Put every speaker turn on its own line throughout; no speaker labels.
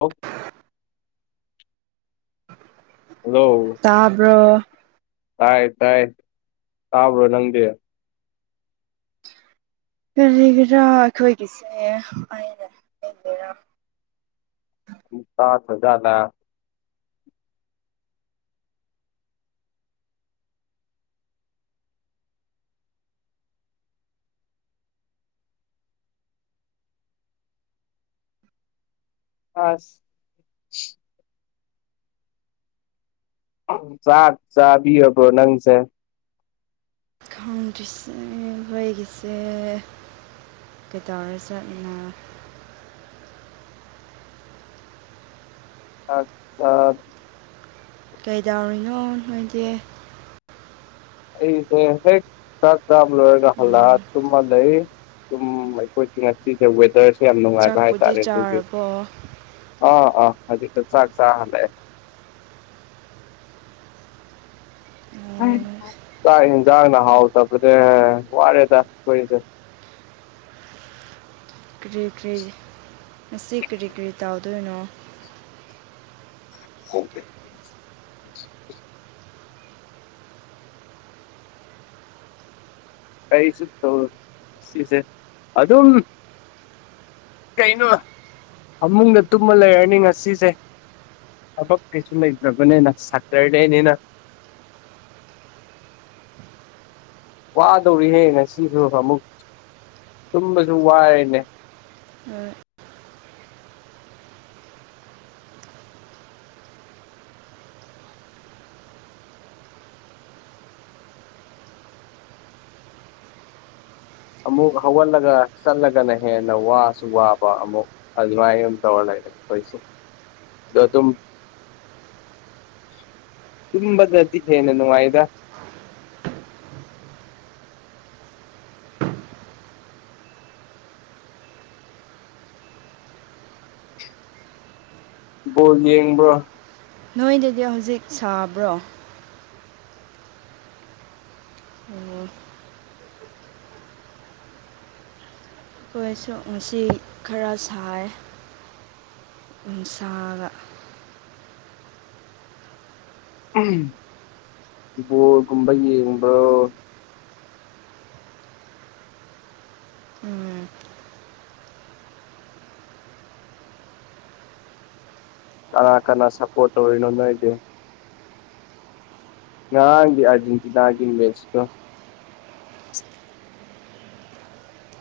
ꯑꯣ ꯍꯜꯂꯣ
ꯇꯕ꯭ꯔꯣ
ꯇꯥꯏ ꯇ ꯇꯥꯏ ꯇꯥꯕ ꯅꯗ
ꯀꯔꯤꯒꯤꯔꯥ ꯑꯩꯈꯣꯏꯒꯤꯁꯦ ꯑꯩꯅ ꯌꯦꯒꯦꯔꯥ
ꯄꯥꯁ ꯍꯖꯥꯗ ꯑꯁ ꯆꯥꯛ ꯆꯥꯕꯤꯔꯕ꯭ꯔꯣ ꯅꯪꯁꯦ
ꯀꯥꯎꯟꯗꯁ ꯑꯣꯏꯒꯤꯁꯦ ꯀꯩꯇꯥꯧꯔ ꯆꯠꯅ
[unintelligible] ꯑ
ꯀꯩꯗꯧꯔꯤꯅꯣ ꯅꯣꯏꯗꯤ
ꯑꯩꯁꯦ ꯍꯦꯛ ꯆ ꯇ ꯑꯣꯏꯒꯂ ꯇꯨꯃ ꯂꯩ ꯑꯩ ꯑꯩꯣꯏ ꯉꯁꯁꯦ ꯋꯦꯗꯔꯁ ꯌꯥꯝ ꯅꯨꯡꯉꯥꯏꯕ
ꯆꯥꯛꯄꯨꯗꯤ
ꯍꯥꯏꯇꯥꯔꯦ ꯑꯗꯨꯒꯤ
ꯆꯥꯔꯕꯣ
ꯑꯥ ꯑꯥ ꯑꯗꯨꯗꯤ ꯆꯥꯛ ꯆꯥꯍꯜꯂꯦ ꯆꯥꯛ ꯏꯟꯁꯥꯡꯅ ꯍꯥꯎꯇꯕꯅꯦ ꯋꯥꯔꯦꯗ ꯑꯩꯈꯣꯏꯁꯦ [inaudible]
ꯀꯔꯤ ꯀꯔꯤ ꯃꯁꯤꯁꯤ ꯀꯔꯤ ꯀꯔꯤ ꯇꯧꯗꯣꯏꯅꯣ
ꯑꯣꯦ ꯀꯩꯁꯨꯠꯇꯁꯦ ꯑꯗꯨ ꯑꯗꯨꯝ ꯀꯩꯅꯣ ꯐꯃꯨꯡꯗ ꯇꯨꯝꯃ ꯂꯩꯔꯅꯤ ꯉꯁꯤꯁꯦ ꯑꯕꯛ ꯀꯩꯁꯨ ꯂꯩꯒꯅꯦ ꯁꯇꯔꯗꯦꯅꯤꯅ [inaudible] ꯋꯥꯗꯧꯔꯤꯍꯦ ꯉꯁꯤꯁꯨ ꯑꯃꯨꯛ ꯇꯨꯝꯕꯁꯨ ꯋꯥꯔꯅꯦ
ꯎ
ꯑꯃꯨꯛ ꯍꯧꯒꯠꯂꯒ ꯆꯠꯂꯒꯅ ꯍꯦꯟꯅ ꯋꯥꯁꯨ ꯋꯥꯕ ꯑꯃꯨꯛ ꯑꯗꯨꯃꯥꯏꯅ ꯑꯃ ꯇꯧꯔ ꯂꯩ ꯩꯁ ꯑꯗ ꯑꯗꯨꯝ ꯇꯝꯕꯗ ꯆꯤꯁꯦꯅ ꯅꯨꯡꯉꯥꯏꯗ ꯣꯜ ꯌꯦꯕ
ꯅꯣꯏꯗꯗꯤ ꯍꯧꯖꯤꯛ ꯁꯥꯕ꯭ꯔꯣ ꯑꯣ ꯑꯩꯈꯣꯏꯁꯨ ꯉꯁꯤ ꯈꯔ ꯁꯥꯏ ꯏꯁꯗ
ꯒꯨꯝꯕ ꯌꯦꯡꯕ꯭ꯔꯣ
ꯎꯝ
ꯀꯅꯥ ꯀꯅꯥ ꯁꯄꯣꯠ ꯑꯣꯏꯅ ꯅꯗ ꯅꯥꯡꯦ ꯑꯔꯖꯦꯟꯇꯅꯥꯒꯤꯦ ꯃꯦꯁꯇꯣ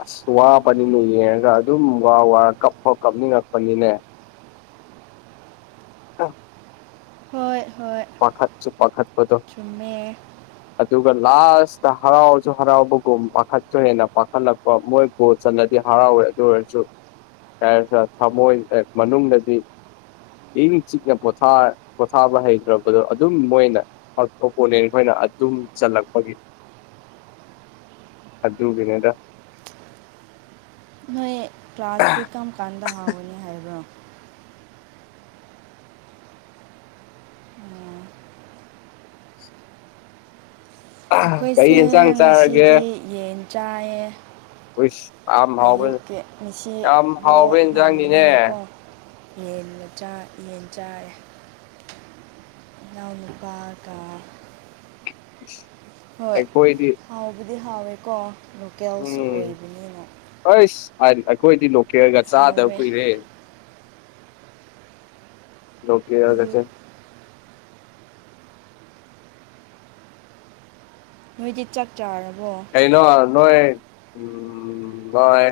ꯑꯁ ꯋꯥꯕꯅꯤꯅꯦ ꯌꯦꯡꯉꯒ ꯑꯗꯨꯝ ꯋꯥ ꯋꯥꯔ ꯀꯞꯐꯥꯎ ꯀꯞꯅꯤꯡꯉꯛꯄꯅꯤꯅꯦ ꯑ
ꯍꯣꯏ ꯍꯣꯏ
ꯄꯈꯥꯠ ꯆꯦ ꯄꯈꯠꯄꯗ
ꯆꯨꯝꯃꯦ
ꯑꯗꯨꯒ ꯂꯥꯁꯇ ꯍꯔꯥꯎꯁꯨ ꯍꯔꯥꯎꯕꯒꯨꯝ ꯄꯥꯈꯠꯁꯨ ꯍꯦꯟꯅ ꯄꯥꯈꯠꯂꯛꯄ ꯃꯣꯏ ꯕꯣꯠ ꯆꯠꯂꯗꯤ ꯍꯔꯥꯎꯋꯦ ꯑꯗꯨ ꯑꯣꯏꯔꯁꯨ ꯊꯃꯣꯏ ꯃꯅꯨꯡꯗꯗꯤ ꯏ ꯆꯤꯛꯅ ꯄꯣꯊ ꯄꯣꯊꯥꯕ ꯍꯩꯇ꯭ꯔꯕ ꯑꯗꯣ ꯑꯗꯨꯝ ꯃꯣꯏꯅ ꯑꯣꯄꯣꯅꯦꯟ ꯈꯣꯏꯅ ꯑꯗꯨꯝ ꯆꯜꯂꯛꯄꯒꯤ ꯑꯨ ꯅꯦꯗ
ꯀ꯭ꯂ꯭ꯂꯥꯥꯁꯇꯤꯀꯝ ꯀꯗ ꯍꯥꯎꯅꯤ ꯍꯥꯏꯕ꯭ꯔꯣ
ꯀꯩ
ꯑꯩꯈꯣꯏꯁꯦ
ꯌꯦꯟꯁꯥꯡ ꯆꯥꯔꯒꯦ
ꯉꯁꯤꯗꯤ ꯌꯦꯟ ꯆꯥꯏꯌꯦ
ꯍꯁ ꯌꯥꯝ ꯍꯥꯎꯕ
ꯑꯌꯨꯛꯀꯤ ꯉꯁꯤ
ꯌꯥꯝ ꯍꯥꯎꯕ
ꯃꯣꯔꯣꯛ ꯉꯥꯟꯕꯅꯤꯅꯀꯣ
ꯏꯟꯁꯥꯡꯅꯤꯅꯦ
ꯌꯦꯟꯒ ꯌꯦꯟ ꯆꯥꯏ ꯅꯥꯎꯅ ꯄꯥ ꯀ
ꯍ
ꯍꯣꯏ ꯍꯥꯎꯕꯗꯤ ꯍꯥꯎꯋꯦꯀꯣ ꯂꯣꯀꯦꯜꯁꯨ ꯑꯣꯏꯕꯅꯤꯅ
ꯍꯥꯏꯗꯤ ꯑꯩꯈꯣꯏꯗꯤ ꯂꯣꯀꯦꯜꯒ ꯆꯥꯗꯕ
ꯍꯥꯎꯋꯦ
ꯀꯨꯏꯔꯦ ꯂꯀꯦ ꯌꯥꯒꯁ
ꯑꯌꯨꯛ ꯅꯨꯗꯤ ꯆꯥꯛ ꯆꯔ
ꯍꯦꯅ ꯅꯣꯏ ꯎ ꯅꯣꯏ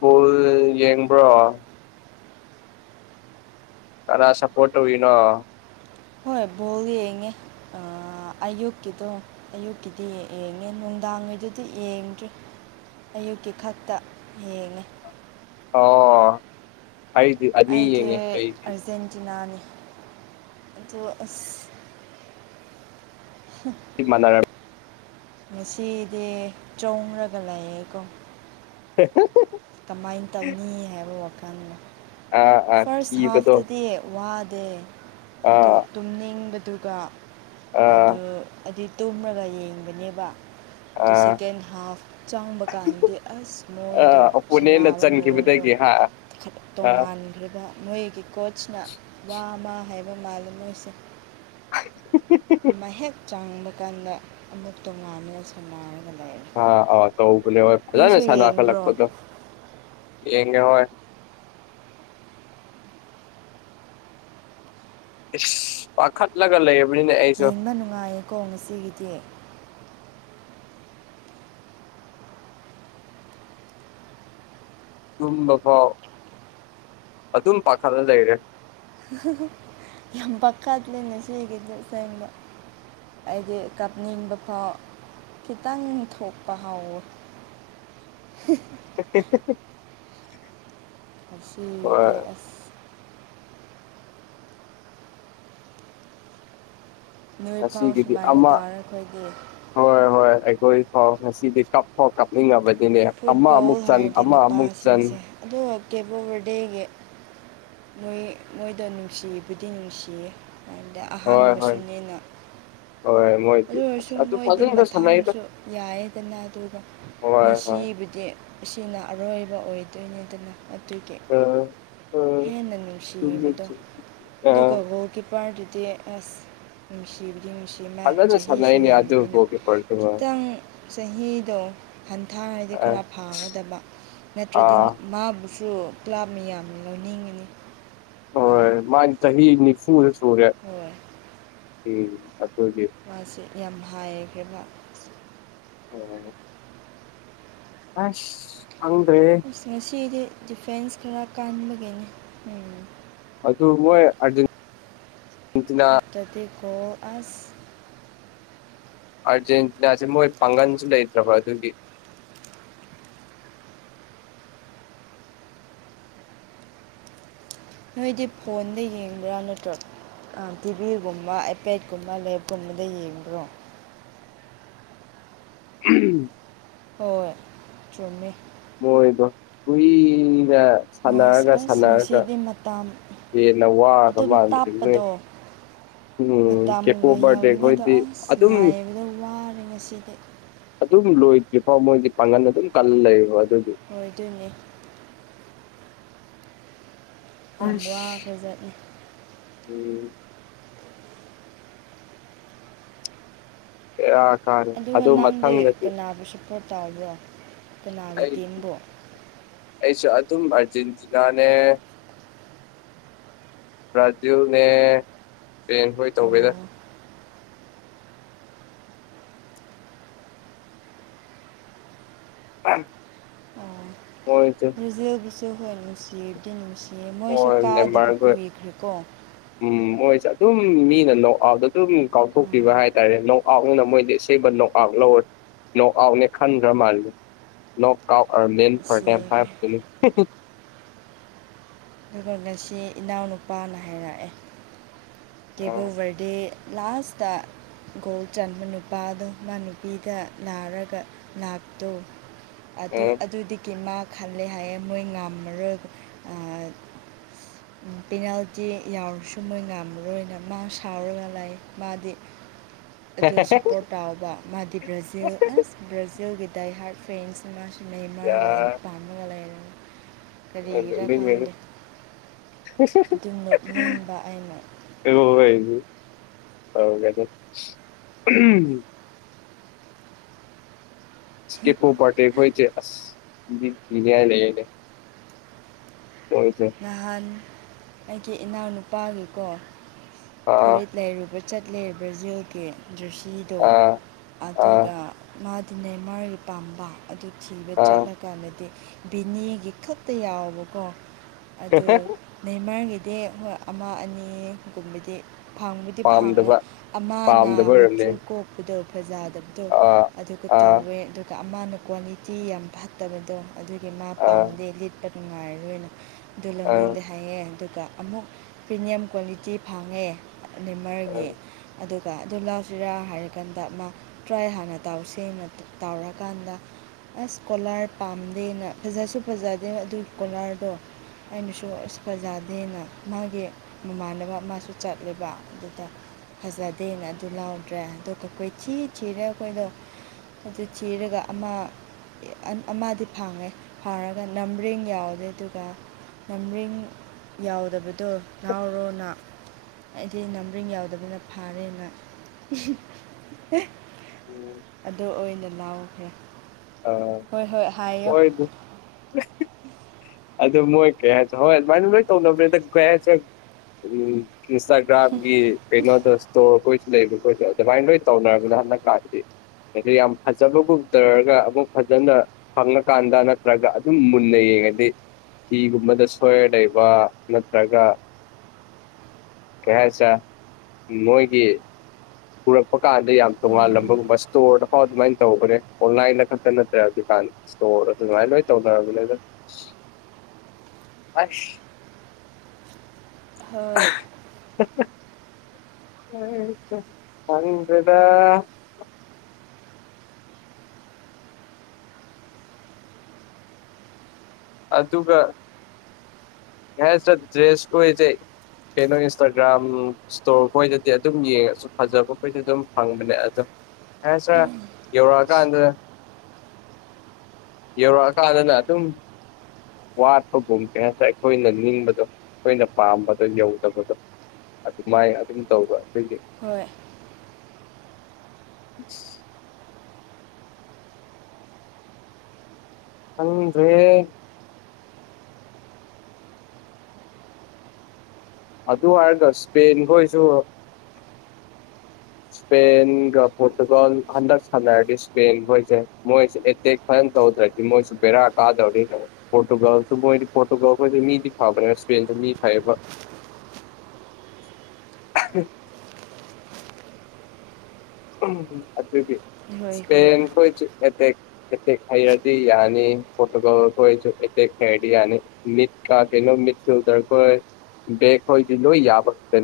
ꯚꯜ ꯌꯦꯡꯕ꯭ꯔꯣ ꯀꯅꯥ ꯁꯄꯣꯇ ꯑꯣꯏꯅꯣ
ꯍꯣꯏ ꯕꯣꯜ ꯌꯦꯡꯉꯦ ꯑꯌꯨꯛꯀꯤꯗꯣ ꯑꯌꯨꯛꯀꯤꯗꯤ ꯌꯦꯡꯉꯦ ꯅꯨꯡꯗꯥꯡ ꯋꯥꯥꯡꯉꯩꯗꯨꯗꯤ ꯌꯦꯡꯗ꯭ꯔꯤ ꯑꯌꯨꯛꯀꯤ ꯈꯛꯇ ꯌꯦꯡꯉꯦ
ꯑꯣ ꯑꯩꯗꯤ ꯑꯅꯤ
ꯑꯩꯗꯤ
ꯌꯦꯡꯉꯦ ꯑꯩꯗꯤ
ꯑꯔꯖꯦꯟꯇꯤꯅꯥꯅꯤ ꯑꯗꯨ ꯑꯁ
ꯃꯅꯔ
ꯉꯁꯤꯗꯤ ꯆꯣꯡꯔꯒ ꯂꯩꯥꯛꯑꯦꯀꯣ
ꯍ
ꯀꯃꯥꯏꯅ ꯇꯧꯅꯤ ꯍꯥꯏꯕ ꯋꯥꯐꯝ
ꯑꯥ ꯑꯥ
ꯐꯥꯔꯁ
ꯀꯤꯕꯗꯣ
ꯍꯥꯐꯇꯗꯤ ꯋꯥ ꯗꯦ ꯑꯗꯨ
ꯑꯥ
ꯇꯨꯝꯅꯤꯡꯕꯗꯨꯒ
ꯑꯥ
ꯑꯗꯨ ꯍꯥꯏꯗꯤ ꯇꯨꯝꯂꯒ ꯌꯦꯡꯕꯅꯦꯕ ꯑꯗꯨ
ꯑꯥ
ꯁꯦꯀꯦꯟ ꯍꯥꯐ ꯆꯪꯕ ꯀꯥꯟꯗꯤ ꯑꯁ
ꯑꯥ
ꯃꯣꯏꯗꯣ
ꯑꯣꯄꯣꯅꯦꯟꯅ
ꯁꯅꯥꯕ ꯃꯑꯣꯡꯗꯣ
ꯆꯟꯈꯤꯕꯗꯒꯤ ꯍꯥ ꯑꯥ
ꯇꯣꯉꯥꯟꯈ꯭ꯔꯤꯕ ꯃꯣꯏꯒꯤ ꯀꯣꯆꯅ ꯋꯥ ꯑꯃ ꯍꯥꯏꯕ ꯃꯥꯜꯂꯦ ꯃꯣꯏꯁꯦ
ꯍꯥꯏ
ꯃꯍꯦꯛ ꯆꯥꯡꯕ ꯀꯥꯟꯗ ꯑꯃꯨꯛ ꯇꯣꯉꯥꯟꯃꯤꯅ ꯁꯝꯅꯔ
ꯍ ꯑꯥꯎ ꯇꯂꯦ ꯃꯖ
ꯅꯣꯏꯁꯨ
ꯁꯥꯗ ꯑ ꯀ
ꯌꯦꯡꯕ꯭ꯔꯣ
ꯂꯥꯛꯄꯗ ꯌꯦꯅꯦ ꯍꯣꯏ ꯄꯥꯈꯠ ꯂꯒꯦꯜ ꯂꯩ
ꯌꯦꯡꯕ ꯅꯨꯡꯉꯥꯏꯌꯦꯀꯣ ꯉꯁꯤꯒꯤꯗꯤ
ꯇꯨꯝꯕ ꯐꯥꯎ ꯑꯗꯨꯝ ꯄꯥꯈꯠꯂ ꯂꯩꯔꯦ
ꯌꯥꯝ ꯄꯀꯗꯂꯤꯅꯁ ꯍꯒꯗꯦꯁꯥꯏꯗ ꯍꯥꯏꯗꯤ ꯀꯥꯞꯅꯤꯡꯕ ꯐꯥꯎ ꯈꯤꯇꯪ ꯊꯣꯛꯄ ꯍꯥꯎꯋꯤ [inaudible]
[inaudible]
ꯑ
ꯍꯣꯏ
ꯁꯤꯗꯤ ꯑꯁ ꯅꯣꯏ ꯐꯥꯎ
ꯉꯁꯤꯒꯤꯗꯤ
ꯁꯨꯃꯥꯏꯅ
ꯑꯃ
ꯇꯥꯔ ꯑꯩꯈꯣꯏꯒꯤ
ꯍꯣꯏ ꯍꯣꯏ ꯐꯥꯎ ꯉꯁꯤꯗꯤ ꯀꯞ ꯐꯥꯎ ꯀꯞꯅꯤꯡꯉꯕꯅꯤ
ꯐꯨꯠꯕꯣꯜ ꯍꯥꯏꯔꯗꯤ
ꯆꯟ
ꯅꯨꯄꯥꯁꯤꯡꯁꯦ ꯑꯗꯨꯒ ꯗꯦꯞ ꯑꯣꯐ ꯕꯥꯔꯗꯦꯒꯤ ꯃꯣꯏ ꯃꯣꯏꯗ ꯅꯨꯡꯁꯤꯕꯨꯗꯤ ꯅꯨꯡꯁꯤꯌꯦ ꯑꯗ
ꯍꯣꯏ ꯍꯣꯏ
ꯑꯍꯥꯟꯕꯁꯨꯅꯦꯅ
ꯍꯣꯏ ꯃꯣꯏꯗꯤ
ꯑꯗꯨ
ꯑꯁ
ꯑꯣꯏꯔꯁꯨ
ꯑꯗꯨ
ꯃꯣꯏꯗꯤ
ꯐꯖꯅ ꯁꯥꯟꯅꯩꯗ
ꯃꯊꯥꯡꯁꯨ ꯌꯥꯏꯑꯗꯅ ꯑꯗꯨꯒ
ꯍꯣꯏ ꯍꯣꯏ
ꯁꯤꯕꯨꯗꯤ ꯁꯤꯅ ꯑꯔꯣꯏꯕ ꯑꯣꯏꯗꯣꯏꯅꯤꯗꯅ ꯑꯗꯨꯒꯤ
ꯑ ꯑ
ꯍꯦꯟꯅ
ꯆꯨꯝꯃꯦ
ꯅꯨꯡꯁꯤꯕꯗꯣ
ꯆꯨꯝꯃꯦ ꯑ
ꯑꯗꯨꯒ ꯒꯣꯜꯒꯤ ꯄꯥꯔ ꯖꯦ ꯑꯦꯁ ꯁꯤ ꯁꯤꯃ
ꯐꯖꯅ
ꯆꯍꯤꯁꯨ
ꯁꯥꯟꯅꯩꯅꯦ ꯑꯗꯨ
ꯌꯥꯝꯕꯅꯤꯅ
ꯒꯣꯜꯀꯤꯄꯔꯗꯨ ꯑ
ꯈꯤꯇꯪ ꯆꯍꯤꯗꯣ ꯊꯥꯡꯗꯤ
ꯑ
ꯈꯔ ꯐꯥꯒꯗꯕ ꯅꯠꯇ꯭ꯔꯗꯤ
ꯑꯥ
ꯃꯥꯕꯨ ꯇꯨ ꯀ꯭ꯂꯥꯕ ꯃꯤ ꯌꯥꯝꯅ ꯂꯧꯅꯤꯡꯉꯤꯅꯤ
ꯑꯣ ꯃꯥꯟꯇꯍꯤ ꯅꯤꯐꯁ ꯁꯌꯥ
ꯍꯣꯏ
ꯎꯝ ꯑꯗꯨꯒꯤ
ꯃꯥꯁꯦ ꯌꯥꯝ ꯍꯥꯏꯒꯦꯕ
ꯑꯣ ꯍ ꯑꯁ ꯈꯪꯗ꯭ꯔꯦꯍꯦ
ꯑꯁ ꯉꯁꯤꯗꯤ ꯗꯤꯐꯦꯟꯁ ꯈꯔ ꯀꯥꯟꯕꯒꯤꯅꯤ ꯎꯝ
ꯑꯗꯨ ꯑꯗꯨ ꯃꯣꯏ ꯑꯔꯖꯦꯟ
ꯅꯠꯇꯗꯤꯀꯣ ꯑꯁ
ꯑꯥꯔꯖꯦꯟꯇꯤꯅꯥꯁꯦ ꯃꯣꯏ ꯄꯥꯡꯒꯟꯁꯨ ꯂꯩꯇ꯭ꯔꯕ ꯑꯗꯨꯒꯤ [inaudible]
ꯅꯣꯏꯗꯤ ꯐꯣꯟꯗ ꯌꯦꯡꯕ꯭ꯔꯥ ꯅꯠꯇ꯭ꯔꯣ ꯇꯤꯚꯤꯒꯨꯝꯕ ꯑꯥꯏꯄꯦꯠꯀꯨꯝꯕ ꯂꯦꯞꯀꯨꯝꯕꯗ ꯌꯦꯡꯕ꯭ꯔꯣ
[inaudible] ꯎꯝ
ꯍꯣꯏꯣꯏ ꯆꯨꯝꯃꯦ
ꯃꯣꯏꯗꯣ ꯀꯨꯏꯒ
ꯍꯣꯏ ꯑꯁ
ꯁꯥꯟꯅꯔꯒ
ꯑꯁ
ꯁꯥꯟꯅꯔꯒ
ꯉꯁꯤꯗꯤ ꯃꯇꯝ
ꯟꯅ ꯋꯥ ꯑꯉꯃꯔꯉꯦ
ꯃꯇꯝ ꯃꯨꯕ ꯌꯥꯎꯅꯤꯡꯉꯗꯣ
ꯈꯣꯏꯗꯤ
ꯑꯁ
ꯑꯗꯨꯝ
ꯉꯥꯏꯕꯗꯣ ꯋꯥꯔꯦ ꯉꯁꯤꯗꯤ
ꯑꯗꯨꯝ ꯂꯣꯏꯗ꯭ꯔꯤ ꯐꯣ ꯃꯣꯏꯗꯤ ꯄꯥꯡꯒꯟ ꯑꯗꯨꯝ ꯀꯜ ꯂꯩꯕ
ꯑꯣꯏꯗꯣꯏꯅꯦ ꯌꯥꯝ
ꯑꯁ
ꯋꯥꯈ꯭ꯔꯖꯥꯠꯅꯤ
ꯎꯝ ꯑ
ꯑꯗꯨꯒ ꯅꯪꯗꯤ ꯀꯅꯥꯕꯨ ꯁꯄꯣ ꯇꯥꯒꯣ
ꯑꯩ ꯑꯩꯁꯨ ꯇꯝ ꯑꯔꯖꯦꯟꯇꯤꯅꯥꯅꯦ ꯕ꯭ꯔꯥꯖꯤꯜꯅꯦ ꯏꯁꯄꯦꯟ ꯍꯣꯏ ꯇꯧꯧꯕꯦꯗ
ꯑꯣ
ꯍꯣꯏ ꯆ
ꯍ ꯅꯨꯡꯁꯤꯗꯤ ꯅꯨꯅꯨꯡꯁꯤ
ꯑꯣ ꯅꯦꯃꯔꯒꯣꯏ ꯎꯝ ꯑꯣꯏ ꯆꯠ ꯑꯗꯨꯝ ꯃꯤꯅ ꯂꯣꯛ ꯑꯥꯎꯗ ꯑꯗꯨꯝ
ꯎꯝ
ꯀꯥꯎꯊꯣꯛꯄꯤꯕ ꯍꯥꯏꯇꯥꯔꯦꯣꯛ ꯑꯥꯎꯠꯅꯤꯅ ꯃꯣꯏꯗꯤ ꯑꯁꯦꯕ ꯅꯣꯛ ꯑꯥꯎꯠ ꯂꯧꯔꯦ ꯅꯣꯛ ꯑꯥꯎꯠꯅꯦ ꯈꯟꯈ꯭ꯔ ꯃꯥꯜꯂꯦ ꯅꯣꯛ ꯑꯥꯎꯠ ꯑꯣ ꯃ ꯄ꯭ꯔꯣꯗꯝ ꯍꯥꯏ
ꯁꯤꯈ꯭ꯔꯦ ꯑꯗꯨꯒ ꯉꯁꯤ ꯏꯅꯥꯎꯅꯨꯄꯥꯅ ꯍꯥꯏꯔꯛꯑꯦ
ꯑ
ꯗꯦꯕ ꯑꯣꯐ ꯕꯔꯗꯦ ꯂꯥꯁꯇ ꯒꯣꯜ ꯆꯟꯕ ꯅꯨꯄꯥꯗꯣ ꯃꯥ ꯅꯨꯄꯤꯗ ꯂꯅꯥꯔꯒ ꯂꯥꯛꯇꯨ
ꯑ
ꯑꯗꯨ ꯑꯗꯨꯗꯒꯤ ꯃꯥ ꯈꯜꯂꯦ ꯍꯥꯏꯌꯦꯦ ꯃꯣꯏ ꯉꯝꯃꯔꯣꯏ ꯄꯦꯅꯥꯜꯇꯤ ꯌꯥꯎꯔꯁꯨ ꯃꯣꯏ ꯉꯃꯦ ꯃꯔꯨꯅ ꯃꯥ ꯁꯥꯎꯔꯒ ꯂꯥꯛ ꯃꯥꯗꯤ ꯑꯗꯨ ꯁꯞꯄꯣꯔꯠ ꯇꯥꯎꯕ ꯃꯥꯗꯤ ꯕ꯭ꯔꯥꯖꯤꯜ ꯑꯁ ꯕ꯭ꯔꯥꯖꯤꯜꯒꯤ ꯗꯗꯥꯏ ꯍꯔ ꯐ꯭ꯔꯦꯟꯁ ꯃꯥꯁ
ꯌꯥ
ꯀꯔꯤꯒꯤꯔꯥ
ꯅꯣꯛꯅꯤꯡꯉꯦꯗ
ꯈꯪꯗꯦ ꯑꯗꯨꯝ ꯅꯣꯛꯅꯤꯡꯕ ꯑꯩꯅ
[unintelligible] [unintelligible] [unintelligible] [unintelligible] ꯏꯁꯀꯤꯦꯄꯣ ꯄꯔꯦ ꯍꯣꯏ ꯑꯁ ꯅꯏ ꯂꯩꯅꯦ
ꯅꯍꯥꯟ ꯑꯩꯒꯤ ꯏꯅꯥꯎꯅꯨꯄꯥꯒꯤꯀꯣ
ꯑꯥ
ꯐꯨꯔꯤꯠ ꯂꯩꯔꯨꯕ ꯆꯠꯂꯦ ꯕ꯭ꯔꯥꯖꯤꯜꯒꯤ ꯖꯔꯁꯤꯗꯣ
ꯑꯥ ꯑꯥ
ꯑꯗꯨꯒ ꯃꯥ ꯅꯦ ꯃꯥꯔꯒꯤ ꯄꯥꯝꯕ ꯑꯗꯨ ꯊꯤꯕ
ꯑꯥ
ꯆꯠꯂꯀꯥꯟꯗꯗꯤ ꯚꯕꯤꯅꯦꯒꯤ ꯈꯛꯇ ꯌꯥꯎꯕꯀꯣ ꯑꯗꯨ ꯅꯃꯔꯒꯤ ꯗꯗꯤ ꯍꯣꯏ ꯑꯃ ꯑꯅꯤꯒꯨꯝꯕꯗꯤ ꯐꯪꯕꯨꯗꯤ ꯐꯪꯉꯦ
ꯄꯥꯝꯗꯕ
ꯑꯃꯅ
ꯄꯥꯝꯗꯕ ꯑꯣꯏꯔꯝꯅꯤ
ꯃꯆꯨ ꯀꯣꯛꯄꯗꯣ ꯐꯖꯥꯗ ꯐꯠꯇꯕꯗꯣ
ꯑꯥ
ꯑꯗꯨꯒ
ꯑꯥ
ꯇꯧꯋꯦ ꯑꯗꯨꯒ ꯑꯃꯅ ꯀ꯭ꯋꯥꯂꯤꯇꯤ ꯌꯥꯝ ꯐꯠꯇꯕꯗꯣ ꯑꯗꯨꯒꯤ ꯃꯥ
ꯑꯥ
ꯄꯥꯝꯗꯦ ꯂꯤꯠꯄ ꯅꯨꯡꯉꯥꯏꯔꯔꯣꯏꯅ ꯑꯗꯨ
ꯑꯥ
ꯂꯧꯅꯤꯡꯗ ꯍꯥꯏꯌꯦꯦ ꯑꯗꯨ ꯑꯗꯨꯒ ꯑꯃꯨꯛ ꯄ꯭ꯔꯤꯃꯤꯌꯝ ꯀ꯭ꯋꯥꯂꯤꯇꯤ ꯐꯪꯉꯦ
ꯑꯥ
ꯂꯤꯅꯤꯃꯔꯒꯤ ꯑꯗꯨ ꯀ ꯑꯗꯨ ꯂꯥꯎꯁꯤꯔꯥ ꯍꯥꯏꯔꯀꯥꯟꯗ ꯃꯥ ꯇ꯭ꯔꯥꯏ ꯍꯥꯟꯅ ꯇꯥꯎꯁꯦꯡꯅ ꯇꯥꯎꯔꯀꯥꯟꯗ ꯑꯁ ꯀꯣꯂꯥꯔ ꯄꯥꯝꯗꯦꯅ ꯐꯖꯁꯨ ꯐꯖꯗꯦ ꯑꯗꯨꯒꯤ ꯀꯣꯂꯥꯔꯗꯣ ꯑꯩꯅꯁꯨ ꯑꯁ ꯐꯖꯥꯗꯦꯅ ꯃꯥꯒꯤ ꯃꯃꯥꯟꯅꯕ ꯃꯥꯁꯨ ꯆꯠꯂꯦꯕ ꯑꯗꯨꯗ ꯐꯖꯗꯦꯅ ꯑꯗꯨ ꯂꯥꯎꯗ꯭ꯔꯦ ꯑꯗꯣ ꯀꯈꯣꯏ ꯊꯤ ꯊꯤꯔꯦ ꯑꯩꯈꯣꯏꯗꯣ ꯑꯗꯨ ꯆꯤꯔꯒ ꯑꯃ ꯑꯃꯗꯤ ꯐꯪꯉꯦ ꯐꯪꯉꯒ ꯅꯝꯕꯔꯤꯡ ꯌꯥꯎꯗꯦ ꯑꯗꯨꯒ ꯃꯔꯤꯡ ꯌꯥꯎꯗꯕꯗꯣ ꯅꯥꯍꯥꯎꯔꯣꯅ ꯑꯩꯗꯤ ꯅꯝꯕꯔꯤꯡ ꯌꯥꯎꯗꯕꯅ ꯐꯥꯔꯦꯅ
ꯎꯝ
ꯑꯗꯨ ꯑꯣꯏꯅ ꯂꯥꯎꯈ꯭ꯔꯦ
ꯑꯥ ꯍꯣꯏ ꯑꯗꯨ ꯑꯗꯨ ꯃꯣꯏ ꯀꯩ ꯍꯥꯏꯦ ꯍꯣꯏ ꯑꯗꯨꯃꯥꯏꯅ ꯂꯣꯏ ꯇꯧꯅꯕꯅꯤꯗ ꯀꯩ ꯍꯥꯏꯁꯦ ꯎꯝ ꯏꯟꯁꯇꯥꯒ꯭ꯔꯥꯝ ꯒꯤ ꯀꯩꯅ ꯗꯣꯁꯇ ꯀꯣꯏ ꯂꯩꯕ ꯈꯣꯁ ꯑꯗꯨꯃꯥꯏꯅ ꯂꯣꯏ ꯇꯧꯅꯔꯔꯕꯅꯤꯅ ꯍꯟꯗꯛ ꯀꯥꯟꯗꯤ ꯑ ꯌꯥꯝ ꯐꯖꯕꯒꯨꯝ ꯇꯧꯔꯒ ꯑꯃꯨꯛ ꯐꯖꯅ ꯐꯪꯉꯀꯥꯟꯗ ꯅꯠꯇ꯭ꯔꯒ ꯑꯗꯨꯝ ꯃꯨꯟꯅꯩꯌꯦ ꯌꯦꯉꯗꯤ ꯐꯤꯒꯨꯝꯕꯗ ꯁꯣꯏꯔ ꯂꯩꯕ ꯅꯠꯇ꯭ꯔꯒ ꯀꯆꯥ ꯃꯣꯏꯒꯤ ꯄꯨꯔꯛꯄ ꯀꯥꯟꯗ ꯌꯥꯝ
ꯎꯝ
ꯇꯣꯉꯥꯜꯂꯝꯕꯒꯨꯝꯕ ꯏꯁꯇꯣꯔꯗ ꯐꯥꯎ ꯑꯗꯨꯃꯥꯏꯅ ꯇꯧꯕꯅꯦ ꯑꯣꯟꯂꯥꯏꯟꯗ ꯈꯛꯇ ꯅꯠꯇ꯭ꯔꯦ ꯑꯗꯨꯀꯥꯟ ꯃꯥꯏꯅ ꯅꯣꯏ ꯇꯧꯅꯔꯃꯤꯅꯦꯗ
ꯍꯣꯏ
[unintelligible] ꯍꯗ ꯑꯗꯨꯒ ꯍꯦ ꯁ ꯗ꯭ꯔꯦꯁ ꯀꯁꯦ ꯀꯩꯅꯣ ꯏꯟꯁꯇꯥꯒ꯭ꯔꯥꯝ ꯏꯁꯇꯣꯔ ꯈꯣꯏꯗꯗꯤ ꯑꯗꯨꯝ ꯌꯦꯡꯉꯁꯨ ꯐꯖꯕꯈꯣꯏꯁꯨ ꯑꯗꯨꯝ ꯐꯪꯕꯅꯦ ꯑꯗꯨꯝ ꯑꯦꯁ ꯑꯦꯎ ꯀꯗ ꯌꯧꯔꯛꯑꯀꯥꯟꯗꯅ ꯑꯗꯨꯝ ꯋꯥꯠꯄꯒꯨꯝ ꯀꯦ ꯍꯥꯏꯦ ꯑꯩꯈꯣꯏꯅ ꯅꯤꯡꯕꯗꯣ ꯊꯈꯣꯏꯅ ꯄꯥꯝꯕꯗꯣ ꯌꯧꯗꯕꯗꯣ ꯑꯗꯨꯃꯥꯏꯅ ꯑꯗꯨꯝ ꯇꯧꯕ
ꯍꯣꯏ
ꯑ ꯑꯗꯦ ꯑꯗꯨ ꯍꯥꯏꯔꯒ ꯏꯁꯄꯦꯟꯈꯣꯏꯁꯨ ꯁꯄꯦꯟ ꯄꯣꯔꯇꯨꯒꯜ ꯍꯟꯗ꯭ꯔ ꯁꯗꯤ ꯁꯄꯦꯟꯁꯦ ꯃꯣꯏ ꯐ ꯇꯧꯗ꯭ꯔꯗꯤ ꯃꯣꯏꯁꯨ ꯕꯦꯔꯥ ꯀꯥꯗꯧꯔꯤ ꯐꯣꯇꯣꯒ꯭ꯔꯥꯐꯁꯨ ꯃꯣꯏꯗꯤ ꯐꯣꯇꯣꯒ꯭ꯔꯥꯐꯦ ꯃꯤꯗꯤ ꯐꯕꯅꯦꯦꯁ ꯃꯤ ꯐꯩꯕ ꯑꯗꯨꯗꯤ
ꯍꯣꯏ ꯍꯣꯏ
ꯁꯄꯦꯟ ꯀꯣꯏ ꯈꯥꯏꯗꯤ ꯌꯥꯅꯤ ꯐꯣꯇꯕꯜ ꯀꯣꯏꯁꯨ ꯈꯦꯗꯤ ꯌꯥꯅꯤ ꯃꯤꯠꯀ ꯃꯠꯁꯤꯗꯔ ꯦꯛꯣꯣꯏꯗꯣ ꯌꯥꯕꯅ